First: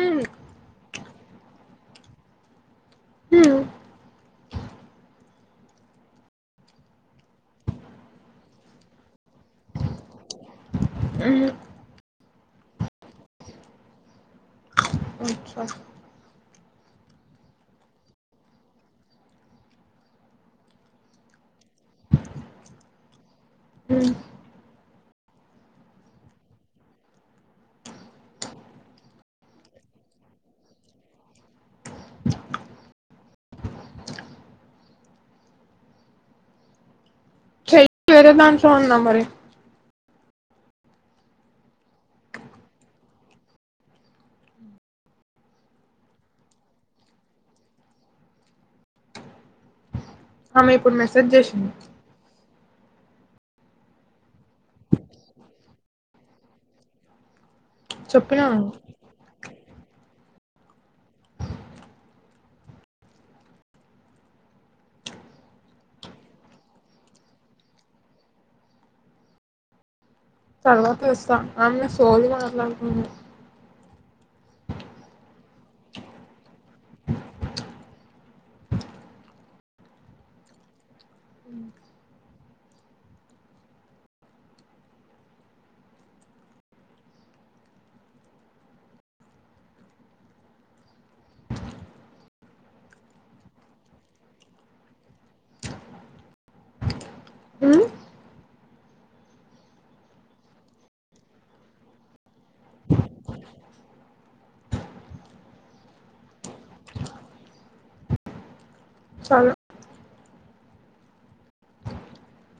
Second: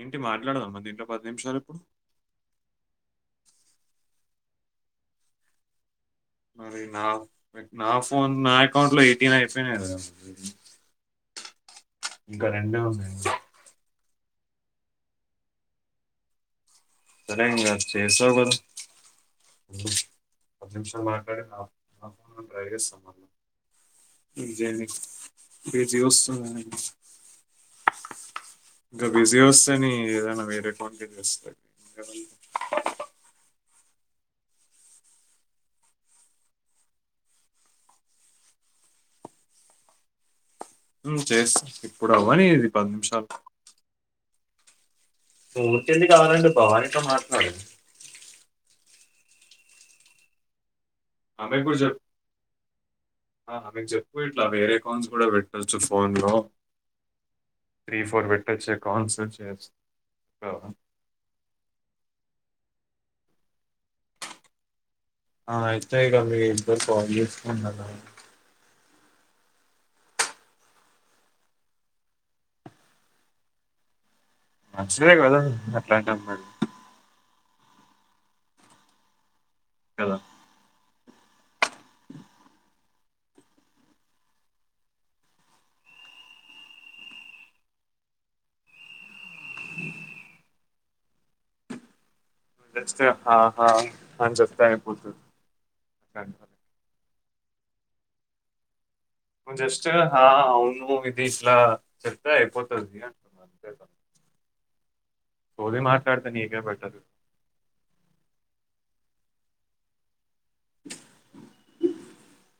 ఏంటి మాట్లాడదామ్మా దీంట్లో పది నిమిషాలు ఇప్పుడు హ మరి నా నా ఫోన్ నా అకౌంట్ లో ఎయిటీన్ అయిపోయినా కద ఆ ఇంకా రెండు ఉన్నాం ఓకే సరేంగా చే సగుదు పది నిమిషం మాై సమాం జ ఏజవస్తుంది ఇంకా బిజీ వస్తాని ఏదైనా వేరే కోౌంట్కి చేస్తా [unintelligible] చెయ్యి వేరే దాంట్లో ఉన్నా మరి చేస్త ఇప్పుడు అవ్వని ఇది పది నిమిషాలు మూర్తి అది కావాల భవానితో మాట్లాడు ఆమె ఇప్పుడు మెసేజ్ ఆమె చేసింది కూడా చెప్పు ఆ మీకు చెప్పు ఇట్లా వేరే కాన్స్ కూడా పెట్టొచ్చు ఫోన్ లో త్రీ ఫోర్ చెప్పినా పెట్టొచ్చే కాన్సల్ చేయేచ్చు ఆ ఇతే క ఇబ కాాలస్కున్న తలనొప్పిలేస్తాంది ఆమె సోలు మాట్లాడుతుంది మంచిలే కదా అట్లాంటే అమ కదా ఉ అ స్ఆహా అని జేప్పతాయిపొతది ఉ ను్ జస్ట్ హా అవును ఇది ఇట్లా చెప్తే అయిపోతుది అంట తోది మాట్లాడుతే నీకాపట్టదు చాలు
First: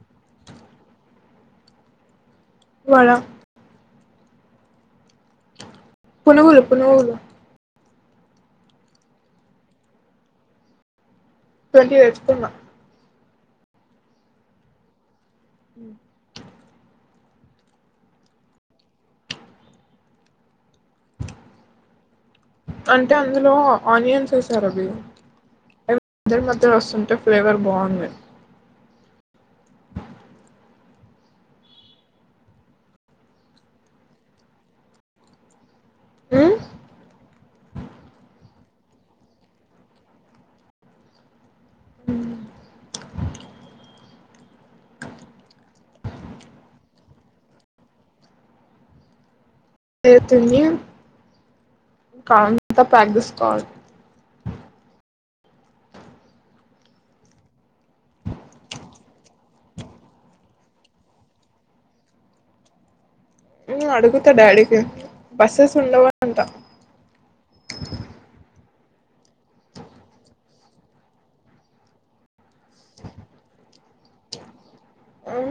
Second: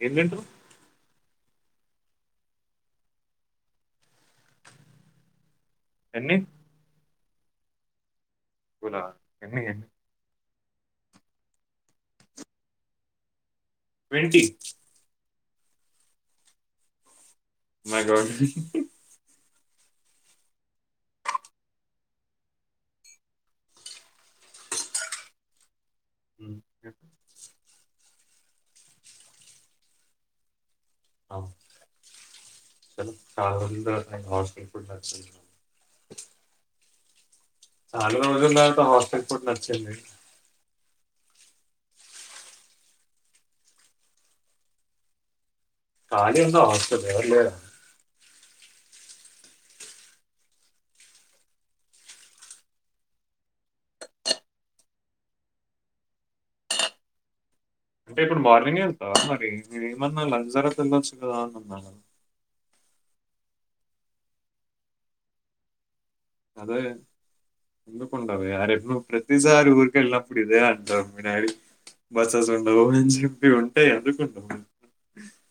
ఎందింటారు వళ ఎన్ని? పునుగులు పునుగులు ఇలా ఎన్ని ఎన్ని ట్వంటీ తెచ్చుకున్న ట్వంటి ఊ మకు [unintelligible] అంటే అందులో ఆనియన్స్ ఎస్తారా మీరు ఏ మధ్యల మధ్యల వస్తుంటే ఫ్లేవర్ బావుంది హ చలో [unintelligible] ఊ చాలా రోజుల తర్వాత హాస్టల్ ఫుడ్ నచ్చింది. కాలి ఉంది హాస్టల్ ఎవరు లేరా ఏ తుంది కావున్ అంత ప్యాక్ చేయసుకోవాలి అంటే ఇప్పుడు మార్నింగ్ గే వెళ్తావా మరి నేను ఏమన్నా లగ్జర కి వెళ్ళొచ్చు కదా అన్నాను హు అడుగుతా డాడీకి బస్సెస్ ఉండవా అదే ఎందుకు ఉండవే అరే నువ్వు ప్రతిసారి ఊరు కెళ్లి నప్పుడు ఇదే అంటావు మీ డాడీ బసెస్ ఉండవు అని చెప్పి ఉంటాయి ఎందుకుండవు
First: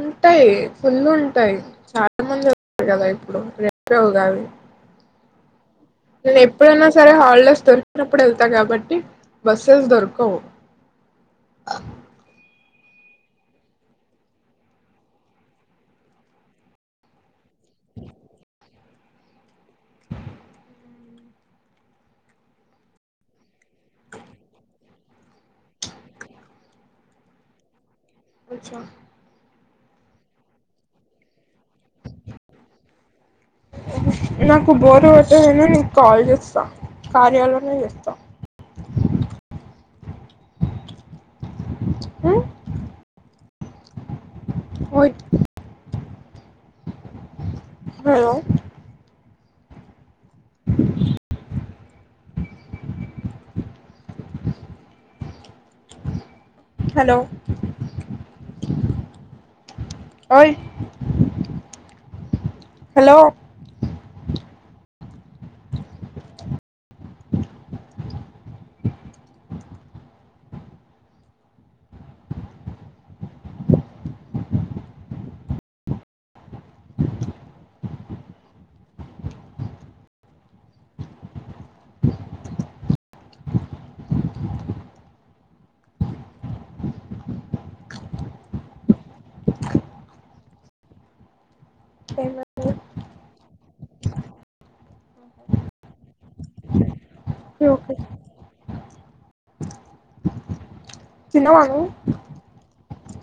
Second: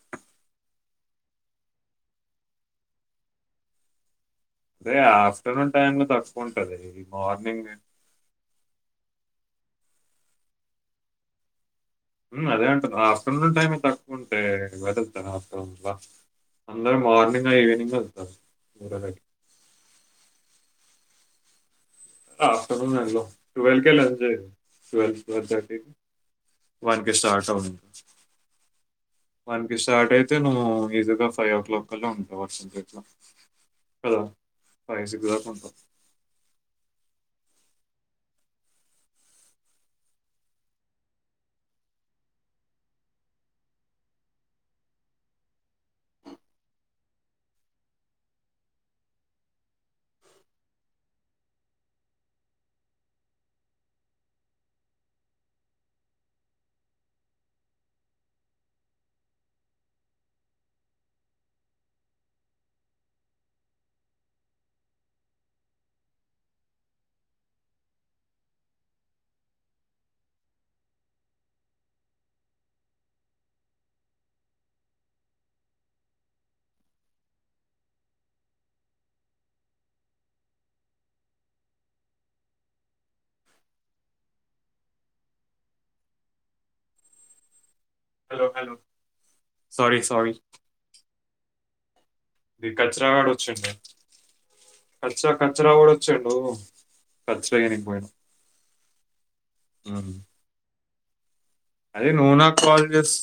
ఉంటాయి ఫుల్ ఉంటాయి చాలా మంది [inaudible] కదా ఇప్పుడు రేపే ఉగాది అదే ఆఫ్టర్నూన్ టైంలో నేను తక్కువ ఉంటుంది ఎప్పుడైనా సరే హల్డేస్ మార్నింగ్ దొరికినప్పుడు వెళ్తా కాబట్టి బస్సులు దొరకవు హు అదే అంటున్న ఆఫ్టర్నూన్ టైం లో తక్కువ ఉంటే వెతుకుతాను [unintelligible] అందరు మార్నింగ్ లా ఈవెనింగ్ లా వెళ్తారు దూరాలకి ఆఫ్టర్ నూన్ వెళ్ళవు ట్వీల్వ్ కే లగ్జరీ టువెల్ థర్టీ కి వన్ కి స్టార్ట్ అవు [unintelligible] వన్ కి స్టార్ట్ అయితే నువ్వు ఈజీగా ఫైవ్ ఓ క్లాక్ కల్లా ఉంటావు హర్షన్ పేటలో నాకు బోర్ కొడితే దానే నీకు కాల్ చేస్తా కార్యాలోనే చేస్తా. తా హు ఓయ్ హలో [inaudible] హలో ఓయ్ hello hello hello sorry sorry okay మీ కచ్చరాగాడు వచ్చిండు. కచ్చరా కచ్చరా పోవచ్చు నువ్వు కచ్చరా ఈయనకి ఓకే పోయిన [unintelligible] తిన్నావా నువ్వు అదే నవ్వు నాకు కాల్ జెస్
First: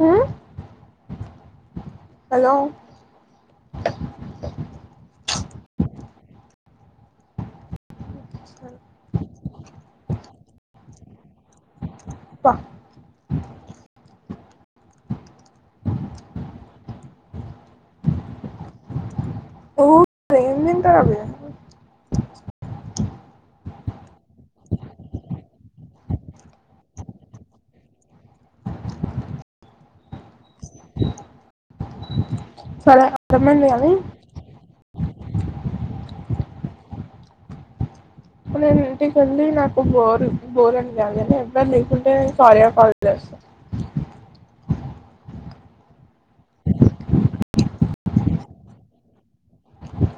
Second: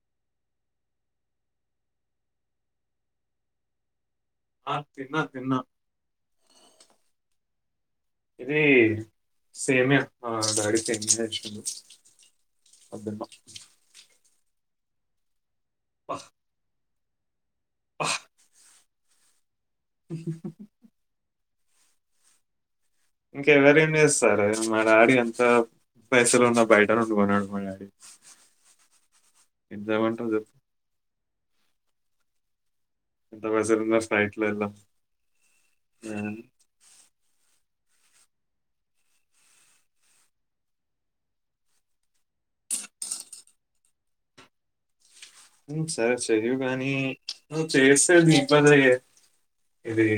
హు హలో ఆ తిన్న తిన్న ఇది సేమియా ఆ డాడి సేమియా చేసిండు. అబ్బా వద్దమ్మా అబ్బా అబ్బా! ఊ ఏం తింటారు అవి [unintelligible] ఇంకా ఎవరేం చేస్తారే మా డాడి అంత పైసలు ఉన్నా బయటనుండి కొనియ్యడు మా డాడీ ఏం చేయమంటావు చెప్పు. సరే వంట అర్థమైంది పైసలు ఉన్న కానీ ఫ్లైట్లో వెళ్దాం నేను ఇంటికి ఏళ్లి నాకు బోర్ బోర్ అని కాదు గానీ ఎవరు లేకుంటే ఆడియో కాల్ చేస్తా ట్రైన్ సౌండ్ సరే చెయ్యవు కాగానీ నువ్వు చేస్తే నీ ఇబ్బందే ఇది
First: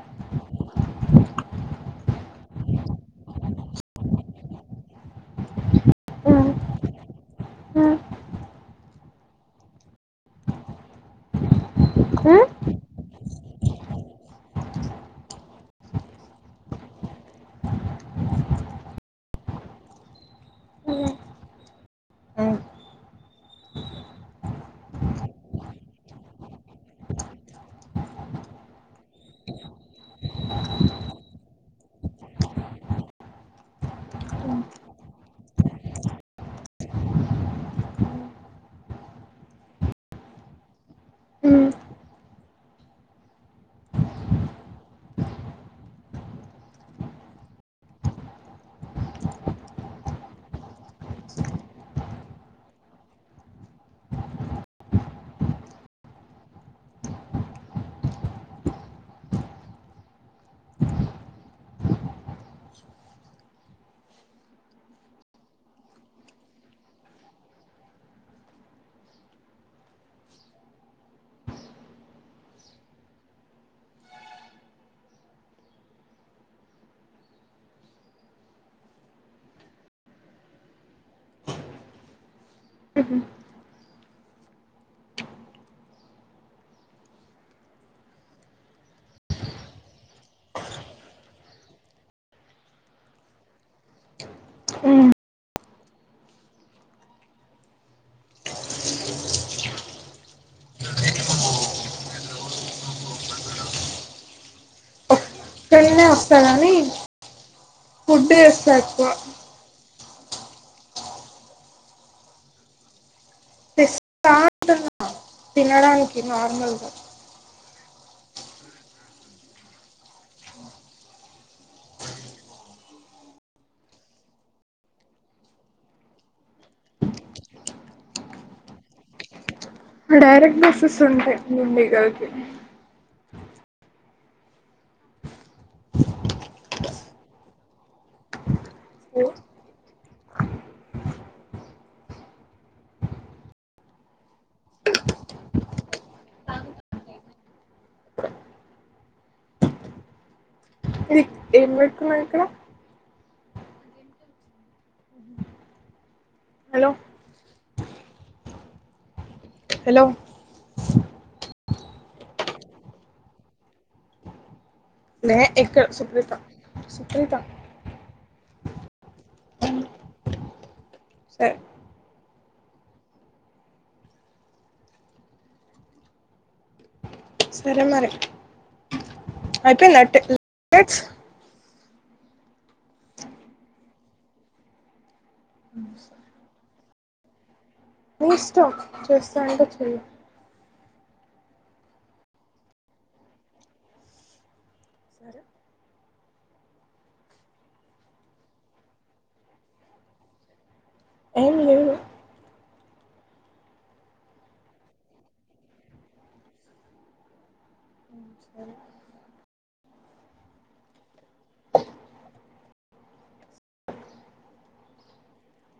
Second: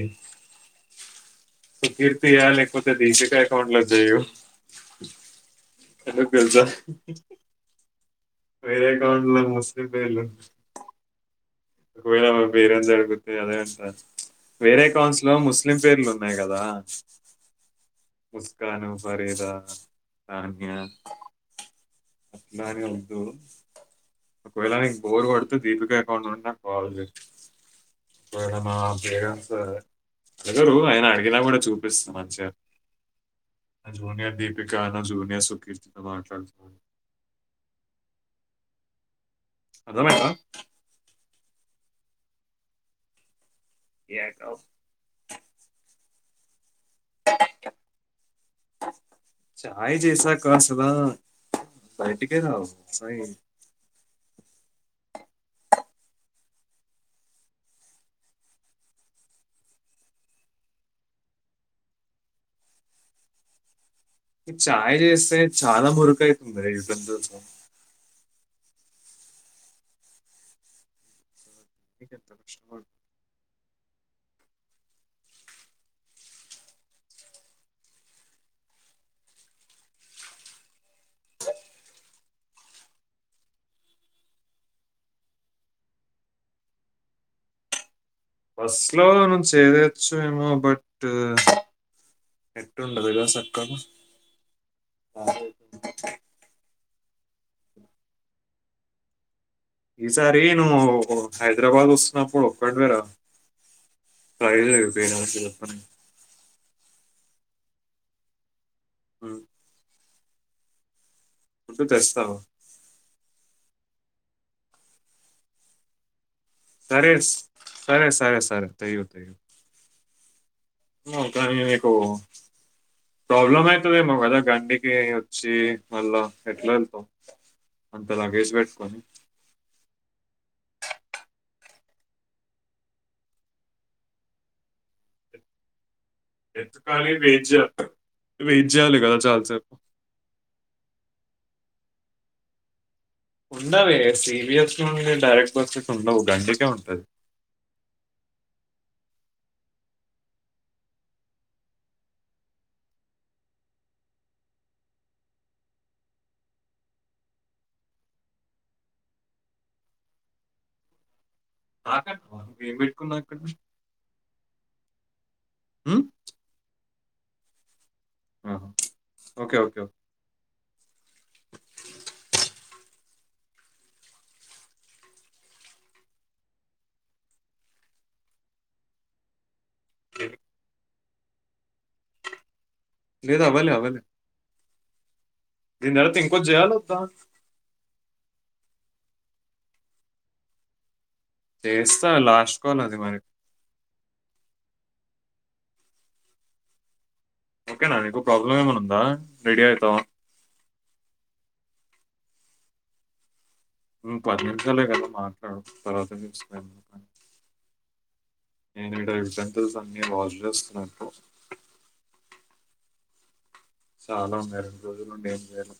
కీర్తియా లేకపోతే దీక్షిక అకౌంట్లో చేయి. ఎందుకు తెలుసా వేరే అకౌంట్ లో ముస్లిం పేర్లు ఒకవేళ మనం పేరెంట్స్ అది గుర్తుగా అదే అంటారు వేరే అకౌంట్స్ లో లో ముస్లిం పేర్లు ఉన్నాయి కదా ఉస్కాను భరేద అన్యా అట్లార ఉంట ఒకవేళ బోర్ కొడితే దీపిక అకౌంట్ నుండి కాల్ చెయ్ ఒకవేళ మా పేరెంట్స్ అడగరు ఆయన అడిగినా కూడా చూపిస్త మంచిగా నా జూనియర్ దీపిక నా జూనియర్ సుకీర్తితో మాట్లాడుతున్నాను అర్థమైందా ఏ కావు ట్రైన్ సౌండ్ చాయ్ చేస్తా కాస్తదా భటికే కావు సయి ట్రైన్ సౌండ్ చాయ్ చేస్తే చాలా మురుక అవుతుంది ఇక ఏం చేస్తావ్ సవాల్ ఆ ఊ హు బస్సు లో ను చేదేయచ్చు ఏమో బట్ ఎట్లుంటదో అసలు గా ఈసారి నువ్వు హైదరాబాద్ వస్తున్నప్పుడు ఒటివేరా సైడ్ అయిపోయిన ఇక్కడనే వస్తారని ఫుడ్ తెస్తారు ఉమ్, ఫుడ్ తెస్తావా రా అంటున్న తినడానికినికి సరే సరే సరే సరే తీయయు తీయయు నీకు ప్రాబ్లమ్ అవుతుందిమో కదా గండికి వచ్చి మళ్ళా ఎట్లా వెళ్తా అంతలాగేసి పెట్టుకొని డైరెక్ట్ బస్సెస్ ఉంటాయి మీడిగాకి ట్రైన్ సౌండ్ ఎంతకాల వెజ్ వెజయాలి కదా చాలసేపు ఉండవి సిబిఎస్ నుండి డైరెక్ట్ బస్సెస్ ఉండవు గటకే ఉంటది బాంబు సౌండ్ ఇది ఏం పెట్టుకున్నావ్ ఇక్కడ హలో హలో నాకడ ను ఏం పెట్టుకున్నా అక్కడ ఇక్కడ సుప్రిత సుప్రిత ఆహా ఓకే ఓకే సరే సరే మరి అయిపోయింద ఓకే టెన్ మినిట్స్ లేదా అవ్వలే అ్వలే ఈ నెల టిక్ కొజ్జు చేయాలా వాద మీ ఇష్టం చేస్తా అంటే చెయి చేస్తా లాస్ట్ కాల్ అది మరి సరే ఓకేనా నీకు ప్రాబ్లం ఏమైనా ఉందా రెడీ అవుతాం ఏంలేదు పది నిముషాలే కదా మాట్లాడు తర్వాత చెస్ నేను ఈడ షేఖిల్స్ అన్నీ వష్ చేస్తున్నాను చాలా ఉన్నాయి రెండు రోజులుండి ఏం చేయను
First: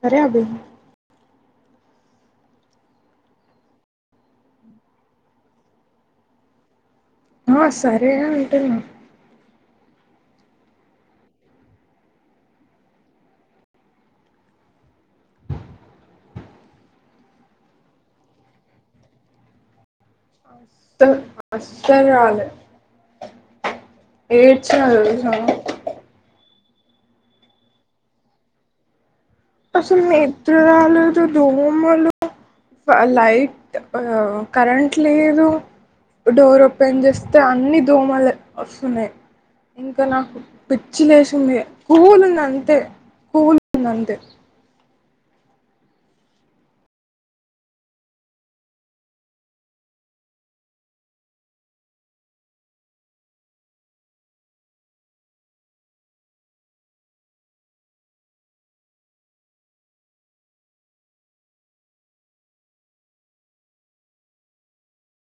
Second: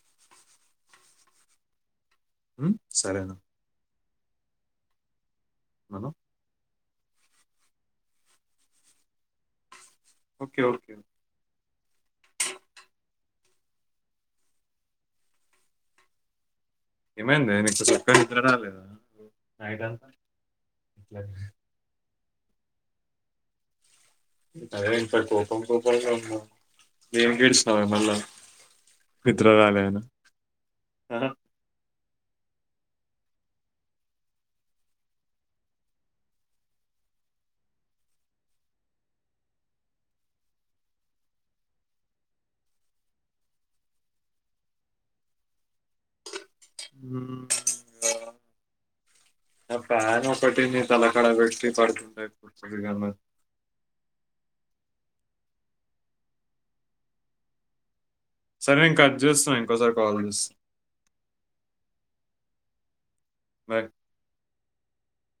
సరే అభి ఉ సరేన మన్ను ఆ సరే అని అంటున్నా ఓకే ఓకే ఏమైంది నీకు చక్కగా నిద్ర రాలేదా నైట్ అంతా ఉ అస్సలు రాలే ఏడ్చిన అదే ఇంకా తెలుసా కోపం కోపంమ్గా ఉన్నావ్ దేనికి ఎడుస్తానావే మళ్ళా నిద్ర రాలే అసలు అని. నిద్ర రాలేదు దోమలు ఆ లైట్ కరెంట్ లేదు డోర్ ఓపెన్ చేస్తే అన్నిీ దోమలు వస్తున్నాయి. ఇంకా నాకు పిచ్చి లేసింది కుల్ ఉంది అంతే కూల్ గా ఉంది అంతే హ్మ్. ప్యాన్ ఒకటింది తలకడ పెట్టి పడుతుండ పగాంలో సరే నేను కట్ చేస్తున్న ఇంకోసారి కాల్ చేస్తా వే